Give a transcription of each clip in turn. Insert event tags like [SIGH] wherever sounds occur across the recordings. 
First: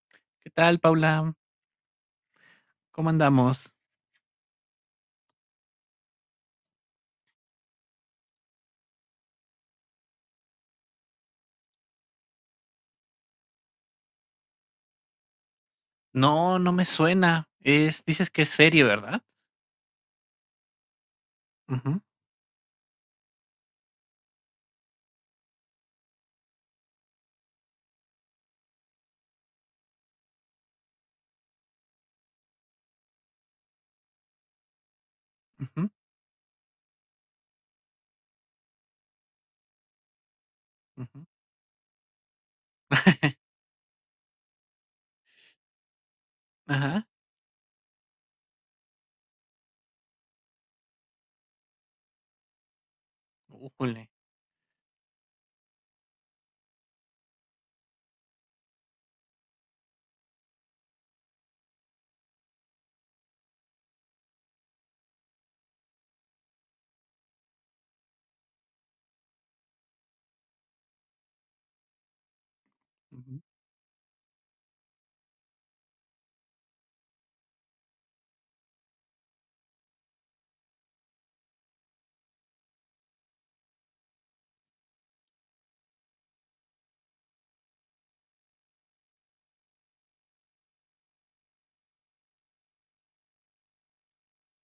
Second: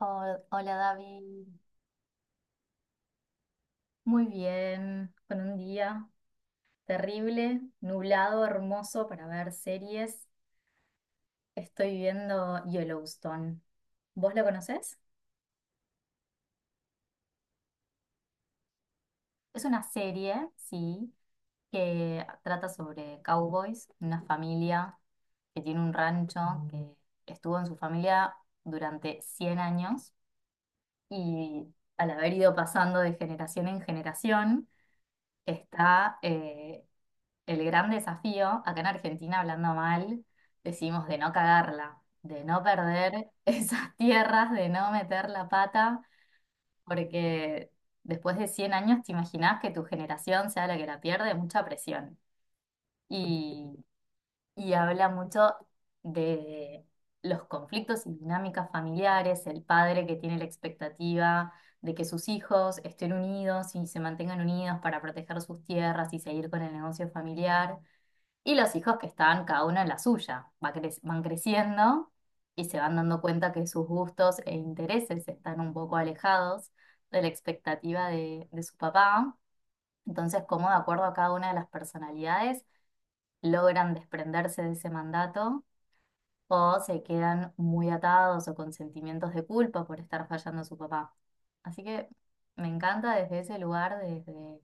¿Qué Hola tal, Paula? David, ¿Cómo andamos? muy bien, con un día terrible, nublado, hermoso para ver series. Estoy viendo Yellowstone. ¿Vos lo conocés? No, no me suena. Es, dices que es serie, ¿verdad? Es una serie, sí, Ujú, que trata sobre cowboys, una familia que tiene un rancho que estuvo en su familia durante 100 años y al haber ido pasando de generación en generación, ujú, está... eh, el gran desafío, acá en Argentina, hablando mal, decimos de ujú. no cagarla, de no perder [LAUGHS] [LAUGHS] esas tierras, de no meter la pata, Ajá. porque después de 100 años te imaginás que tu generación sea la que la pierde, mucha presión. Y, Újule. y habla mucho de los conflictos y dinámicas familiares, el padre que tiene la expectativa de que sus hijos estén unidos y se mantengan unidos para proteger sus tierras y seguir con el negocio familiar y los hijos que están cada uno en la suya, van creciendo y se van dando Ujú. cuenta que sus gustos e intereses están un poco alejados de la expectativa de su papá. Entonces, cómo de acuerdo a cada una de las personalidades logran desprenderse de ese mandato o se quedan muy atados o con sentimientos de culpa por estar fallando a su papá. Así que me encanta desde ese lugar, desde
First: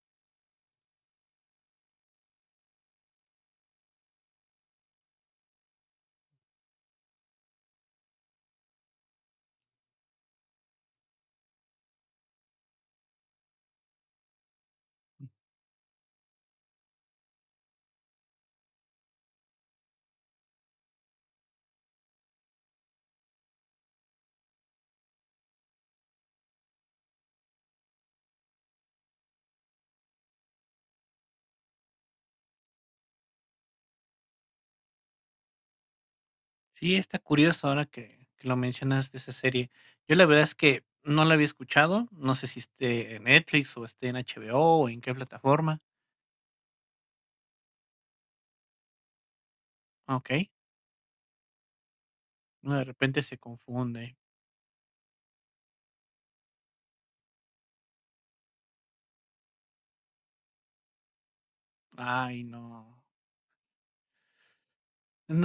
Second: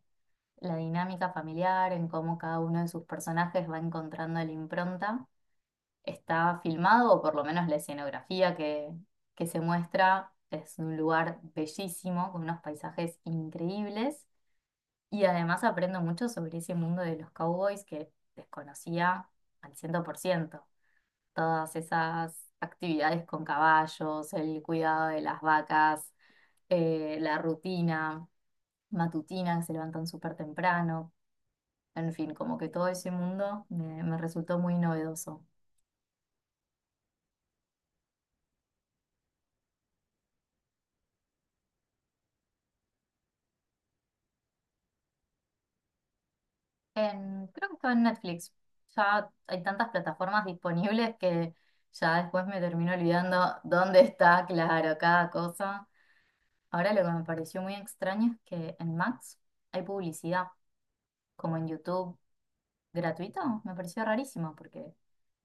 la dinámica familiar, en cómo cada uno de sus personajes va encontrando la impronta. Está filmado, o por lo menos la escenografía que se muestra, es un lugar bellísimo, con unos paisajes increíbles. Y además aprendo mucho sobre ese mundo de los cowboys que desconocía al 100 por ciento. Todas esas actividades con caballos, el cuidado de las vacas, la rutina matutina, que se levantan súper temprano. En fin, como que todo ese mundo me resultó muy novedoso. Sí, está curioso ahora que lo mencionas de esa serie. Yo la verdad es que no la había escuchado. No sé si esté en Netflix o esté en HBO o en qué plataforma. Creo que estaba en Netflix. Ya hay tantas Ok. plataformas disponibles que ya después me No, de termino repente se olvidando dónde confunde. está, claro, cada cosa. Ahora lo que me pareció muy extraño es que en Max hay publicidad, como en YouTube, Ay, no. gratuito. Me pareció rarísimo porque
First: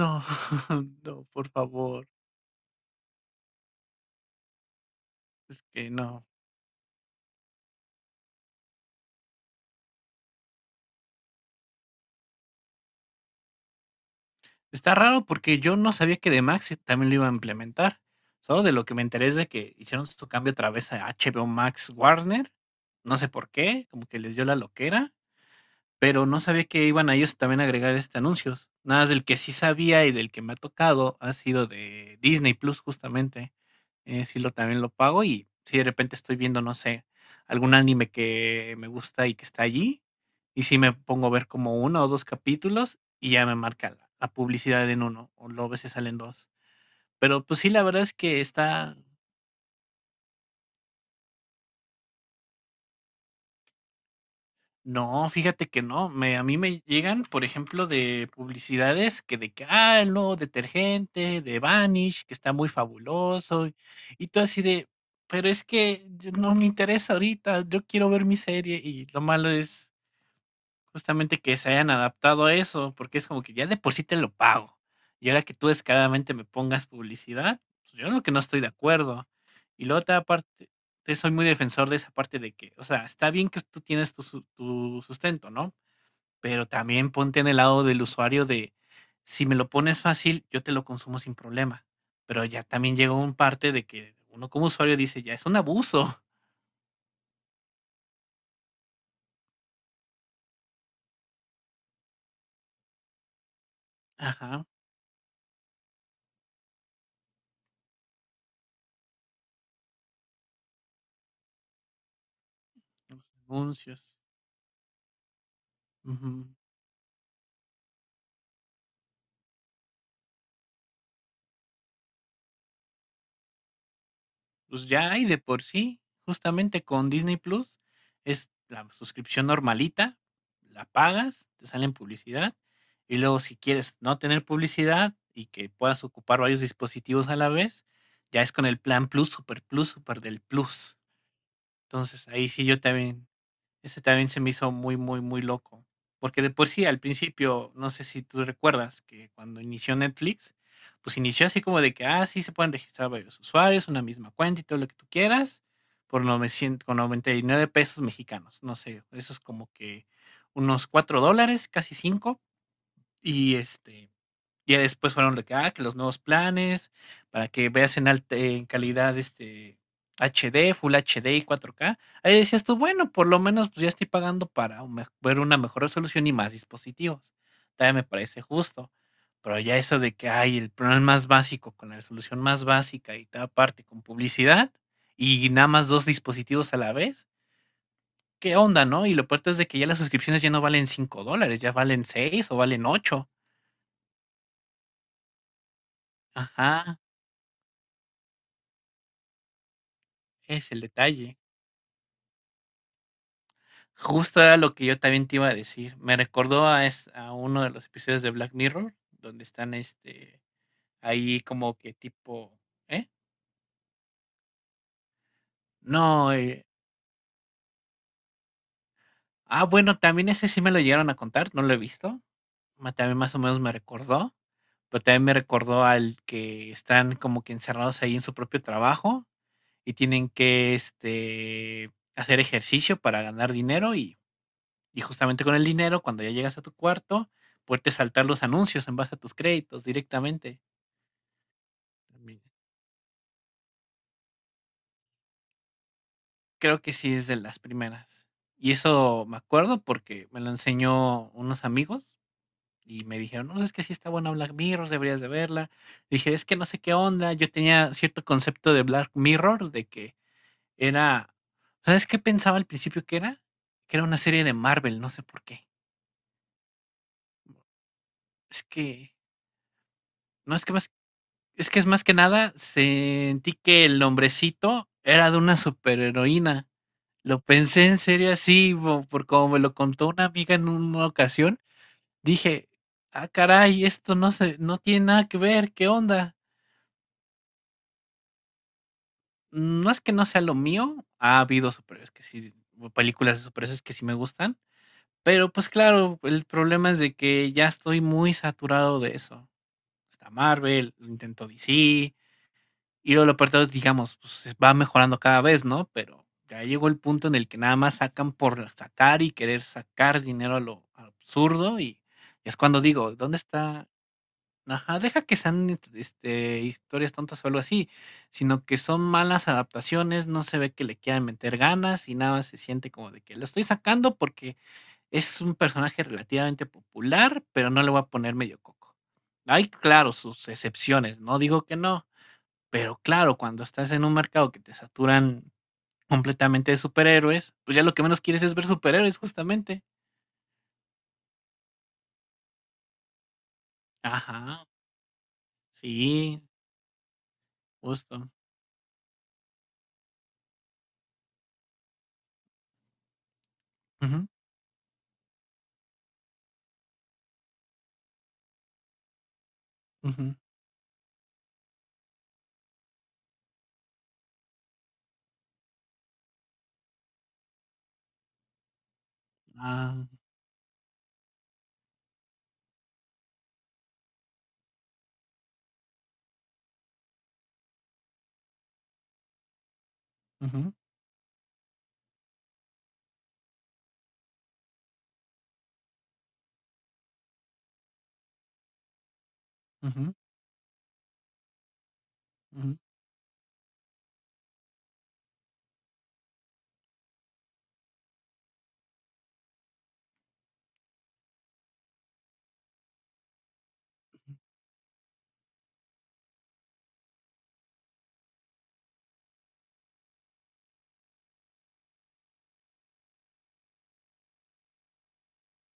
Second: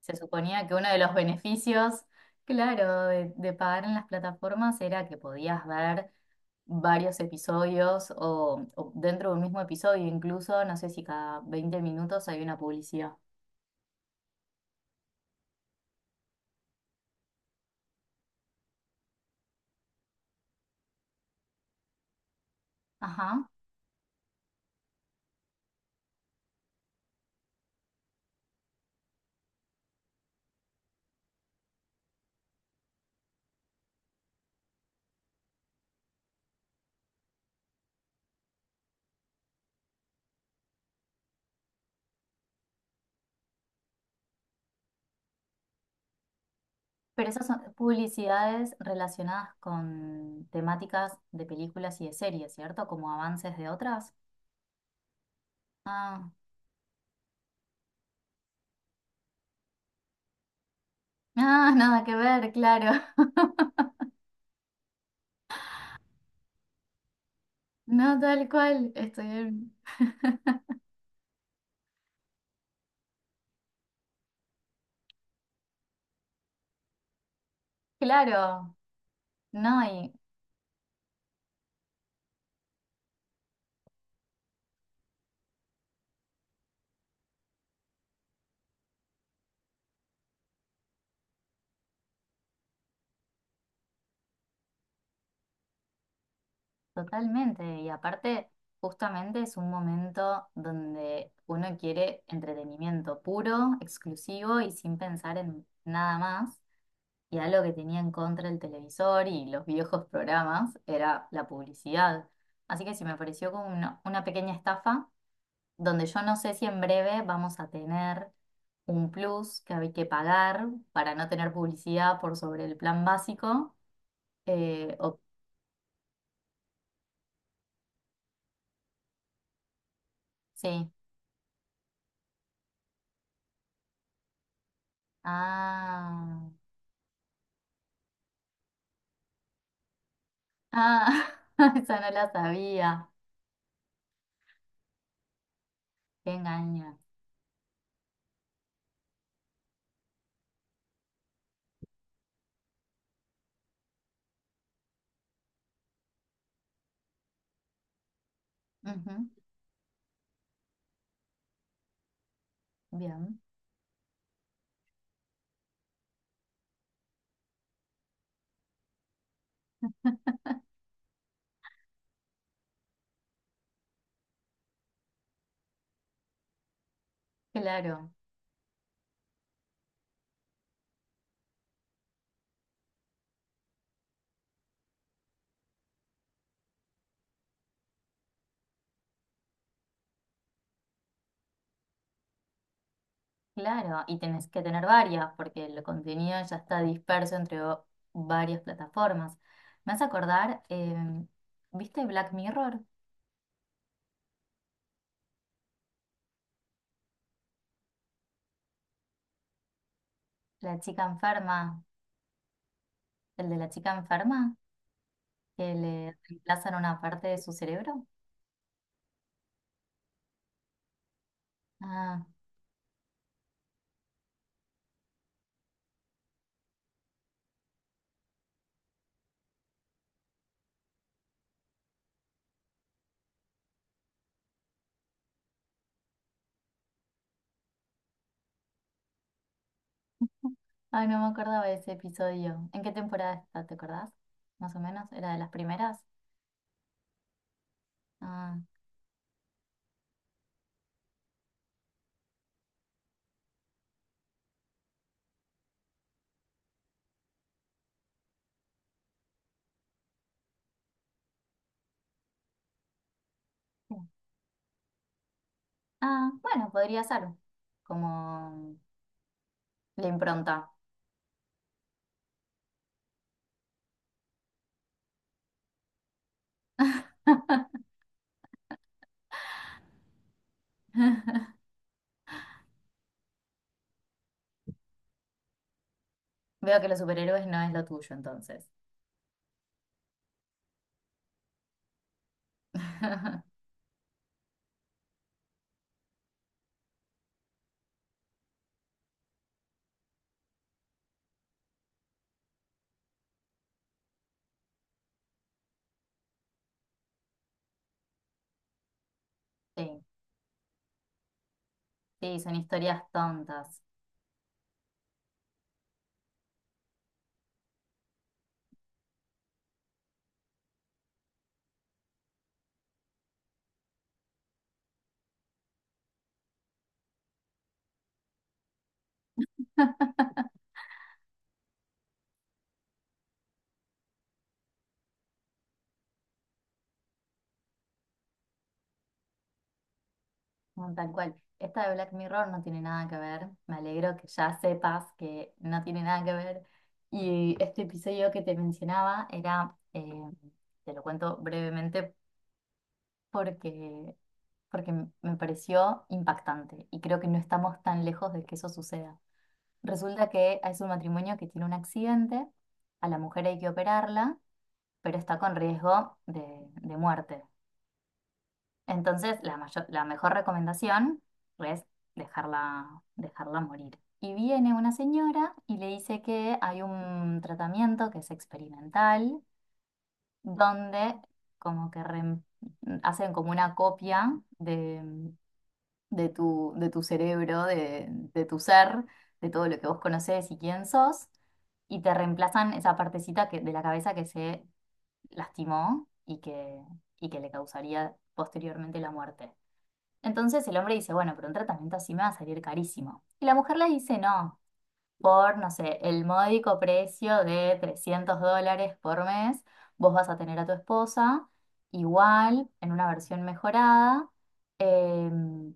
se suponía que uno [LAUGHS] de los no, por beneficios, favor. claro, de pagar en las plataformas era que Es podías que ver no. varios episodios o dentro de un mismo episodio, incluso, no sé si cada 20 minutos hay una publicidad. Está raro porque yo no sabía que The Max también lo iba a implementar. Solo de lo que me enteré es de que hicieron su cambio otra vez a HBO Max Warner. No sé por Ajá. qué, como que les dio la loquera. Pero no sabía que iban a ellos también a agregar, este, anuncios. Nada más del que sí sabía y del que me ha tocado ha sido de Disney Plus, justamente. Sí lo también lo pago y si de repente estoy viendo, no sé, algún anime que me gusta y que está allí, y si me pongo a ver como uno o 2 capítulos y ya me marca la publicidad en uno o luego a veces salen 2. Pero Pero, esas son pues sí, la verdad es que publicidades está. relacionadas con temáticas de películas y de series, ¿cierto? Como avances de otras. No, fíjate que no, Ah, me a mí me llegan, por ejemplo, de publicidades que de que, ah, el nuevo [LAUGHS] detergente de ah, nada que Vanish, que ver, está muy claro. [LAUGHS] fabuloso, y todo así de, pero es que yo no me interesa ahorita, yo quiero No, ver mi tal serie, cual, y lo malo es justamente que se hayan adaptado a eso, porque es como que ya de por sí te lo pago. Y ahora que tú descaradamente me pongas publicidad, pues yo lo que no estoy de claro, acuerdo. no, Y la y otra parte, te soy muy defensor de esa parte de que, o sea, está bien que tú tienes tu, su- tu sustento, ¿no? Pero también ponte en el lado del usuario de, si me lo pones fácil, yo te lo consumo sin problema. Pero ya también llegó un parte de que uno como usuario dice, ya es un abuso. totalmente. Y aparte, justamente es un momento donde uno quiere entretenimiento puro, [LAUGHS] exclusivo Ajá, y sin pensar en nada más. Y algo que tenía en contra el televisor y los viejos programas era la publicidad. Así que sí me los pareció como anuncios. una pequeña estafa, donde yo no sé si en breve vamos a tener un plus que hay que pagar para no tener publicidad por sobre el plan básico. Pues Eh, ya o, hay de por sí, justamente con Disney Plus, es la suscripción normalita, la sí. pagas, te salen publicidad, y luego si quieres no tener publicidad y que puedas ocupar Ah, varios dispositivos a la vez, ya es con el plan Plus, Super Plus, Super del Plus. ah, [LAUGHS] esa no Entonces la ahí sí yo sabía. también ese también se me hizo muy, muy, muy loco, Qué porque de por sí engaña. al principio, no sé si tú recuerdas que cuando inició Netflix, pues inició así como de que, ah, sí, se pueden registrar varios usuarios, una misma cuenta y todo lo que tú quieras, por 900, con 99 pesos mexicanos, no sé, Ujú, eso es como que unos 4 dólares, casi cinco. bien, Y este, ya después fueron de que, ah, que los nuevos planes, para que veas en alta en calidad, este, HD, Full HD y 4K. Ahí decías tú, bueno, por lo menos pues, ya estoy pagando para un me- ver una mejor resolución y más dispositivos. Todavía me claro. parece justo. Pero ya eso de que hay el plan más básico con la resolución más básica y tal parte con publicidad y nada más dos dispositivos a la vez. ¿Qué onda, no? Y lo peor es de que ya las suscripciones ya no valen 5 dólares, ya valen 6 o valen ocho. Claro, y tenés que tener varias, porque el contenido ya está Ajá, disperso varias plataformas. Me hace acordar, es el detalle. ¿viste Black Mirror? Justo era lo que yo también te iba a decir. Me recordó a, es, a uno de los episodios de Black Mirror, donde están este La chica ahí enferma, como que tipo, ¿eh? el de la chica enferma, que le No, reemplazan una parte de su cerebro. ah, bueno, también ese sí me lo llegaron a contar, no lo he visto. Ah, Ma- También más o menos me recordó, pero también me recordó al que están como que encerrados ahí en su propio trabajo y tienen que este hacer ejercicio para ganar dinero. Y justamente con el dinero, cuando ya llegas a tu cuarto, puedes saltar los anuncios en base a tus créditos directamente. ay, no me acordaba de ese También. episodio. ¿En qué temporada está? ¿Te acordás? Más o menos, ¿era de las primeras? Creo que sí es de las primeras. Ah, Y eso me acuerdo porque me lo enseñó unos amigos y me dijeron, no, es que sí está buena Black Mirror, deberías de verla. Dije, es que no sé qué onda. Yo tenía cierto concepto de Black Mirror, de que era, ¿sabes qué pensaba al principio que era? sí. Que era una serie de Marvel, no sé por qué. Ah, bueno, podría ser, Es como que, la no impronta. es que me. Es que es más que nada, sentí que el nombrecito era de una superheroína. Lo pensé en serio así, bo- por como me lo contó una amiga en una ocasión. Dije, ah, caray, esto no se, no tiene nada que ver, ¿qué onda? Veo que los superhéroes no es lo tuyo entonces. No es que no sea lo mío, ha habido superhéroes que sí, o películas de [LAUGHS] superhéroes que sí me gustan, pero pues claro, el problema es de que ya estoy muy saturado de eso. Está Marvel, lo intento DC, y luego lo peor de todo es, digamos, pues va mejorando cada vez, ¿no? Pero ya llegó el punto en el que nada más sacan por sacar y querer Sí. sacar dinero a lo absurdo y Sí, son es cuando historias digo, ¿dónde tontas. está? Ajá, deja que sean este, historias tontas o algo así, sino que son malas adaptaciones, no se ve que le quieran meter ganas y nada, más se siente como de que lo estoy sacando porque es un personaje relativamente popular, pero no le voy a poner medio coco. Hay, claro, sus [LAUGHS] excepciones, no digo que no, pero claro, cuando estás en un mercado que te saturan completamente de superhéroes, pues ya lo que menos quieres es ver superhéroes, justamente. No, tal cual. Esta de Black Mirror no tiene nada que ver. Me alegro que ya Ajá, sepas que no tiene nada que sí, ver. Y este episodio justo. que te mencionaba era, te lo cuento brevemente porque, Ujú, porque me pareció impactante y creo que no estamos tan lejos de que eso suceda. Resulta ujú, que es un matrimonio que tiene un accidente, a la mujer hay que operarla, pero está con riesgo de muerte. Entonces, la ah, mejor recomendación es dejarla, dejarla morir. Y viene una señora y le dice que hay un tratamiento que es experimental, ujú, donde como que reem- hacen como una copia de tu cerebro, de tu ser, de todo lo que vos ujú, conocés y quién sos, y te reemplazan ujú, esa partecita que, de la cabeza que se lastimó y que le causaría posteriormente la muerte. Entonces el hombre dice, bueno, pero un tratamiento así me va a salir carísimo. Y la mujer le dice, no, por, no sé, el módico precio de $300 por mes, vos vas a tener a tu esposa igual, en una versión mejorada, em,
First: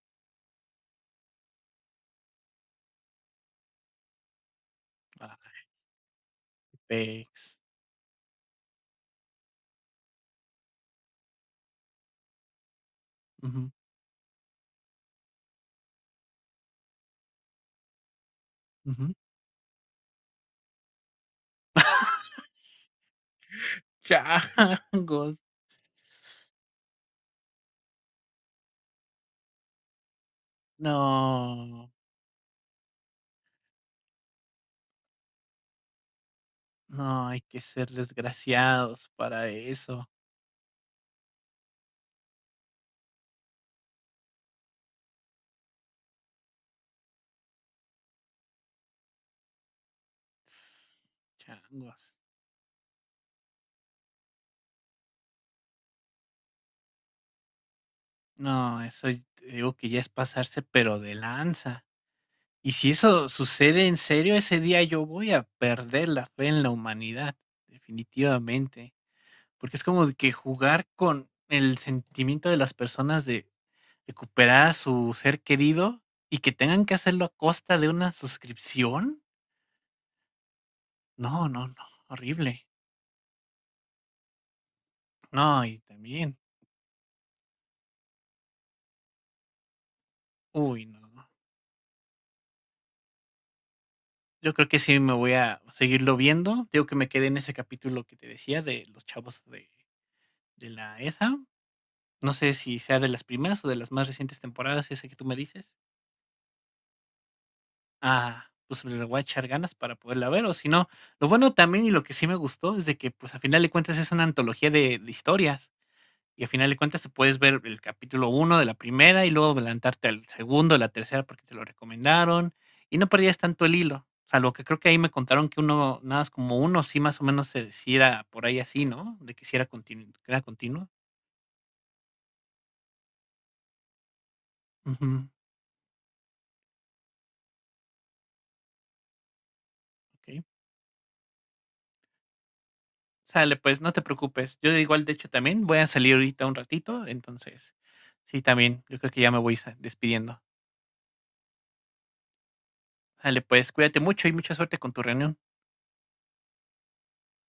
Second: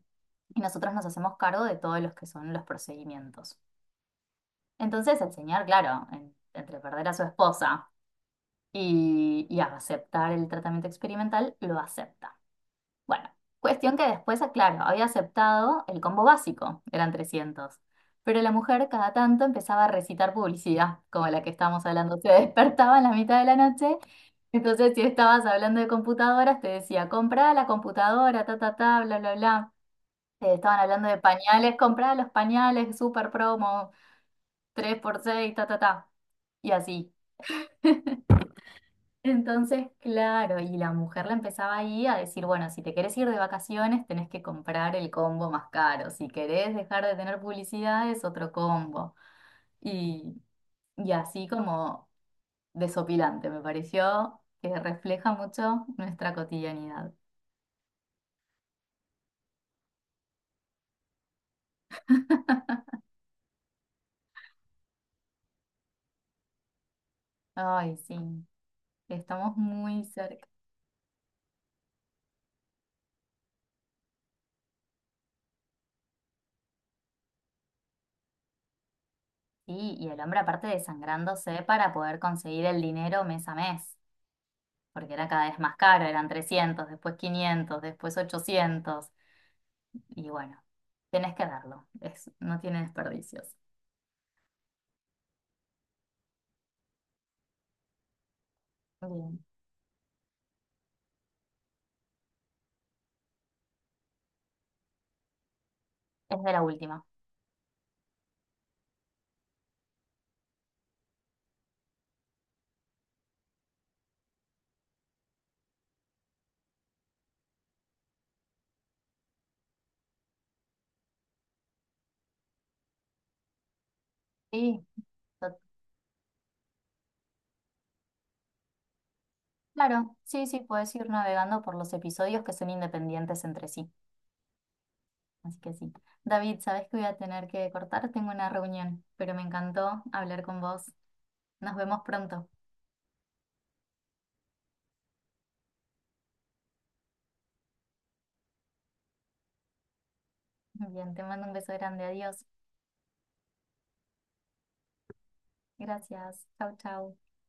y nosotros nos hacemos cargo de todos los que son los procedimientos. Entonces el ah, señor, claro, entre perder a su Apex. esposa y aceptar el tratamiento experimental, lo acepta. Bueno, Ujú, cuestión que después, ah, claro, había aceptado el combo básico, eran 300. Pero la mujer cada ujú. tanto empezaba a recitar publicidad, como la que estábamos hablando. [LAUGHS] Se despertaba en la mitad de la noche. Entonces, si estabas Changos. hablando de computadoras, te decía, comprá la computadora, ta, ta, ta, bla, bla, bla. Te estaban hablando de pañales, No, comprá los pañales, super promo, tres por seis ta, ta, ta. Y así. no hay que ser desgraciados para Entonces, eso. claro, y la mujer la empezaba ahí a decir, bueno, si te querés ir de vacaciones, tenés que comprar el combo más caro. Si querés dejar de tener publicidad, es otro combo. Y, y así como Changos. desopilante, me pareció que refleja mucho nuestra cotidianidad. No, eso y- te digo que ya es pasarse, pero de lanza. Y si eso sucede en serio, ese día yo voy a perder la fe en la humanidad, Ay, sí, definitivamente, estamos porque es muy como de que cerca. jugar con el sentimiento de las personas de recuperar a su ser querido y que tengan que hacerlo a costa de una suscripción. Sí, y el hombre aparte No, desangrándose no, no, para poder horrible. conseguir el dinero mes a mes, porque era cada vez No, más y caro, eran también, 300 después 500 después 800. Y bueno, uy, no, no. tenés que darlo. Es, no tiene desperdicios. Yo creo que sí me voy a seguirlo viendo. Digo que me quedé en ese capítulo que te decía de los chavos Bien. De la ESA. No sé si sea de las primeras o de las más recientes temporadas, esa que tú me dices. Es de la última. Ah, pues le voy a echar ganas para poderla ver, o si no. Lo bueno también y lo que sí me gustó es de que, pues, a final de cuentas es una antología de historias. Y a final de cuentas te puedes ver el capítulo uno de la primera y luego adelantarte al segundo, la tercera, porque te lo recomendaron. Y no perdías tanto el hilo. Salvo que creo Sí, que ahí me contaron to- que uno, nada más como uno, sí más o menos se decía por ahí así, ¿no? De que si era, continu- claro. que era Sí, sí, continuo. puedes ir navegando por los episodios que son independientes entre sí. Ujú, Así que sí. David, sabes que voy a tener que cortar. Tengo una reunión, pero me encantó hablar ok. con vos. Nos vemos pronto. Sale, pues no te preocupes. Yo igual, de hecho, también voy a salir ahorita un ratito, entonces, sí, también, yo creo que ya me voy sa- despidiendo. Bien, te mando un beso grande. Adiós. Sale, pues cuídate mucho y mucha suerte con tu reunión. Gracias. Chau, chau.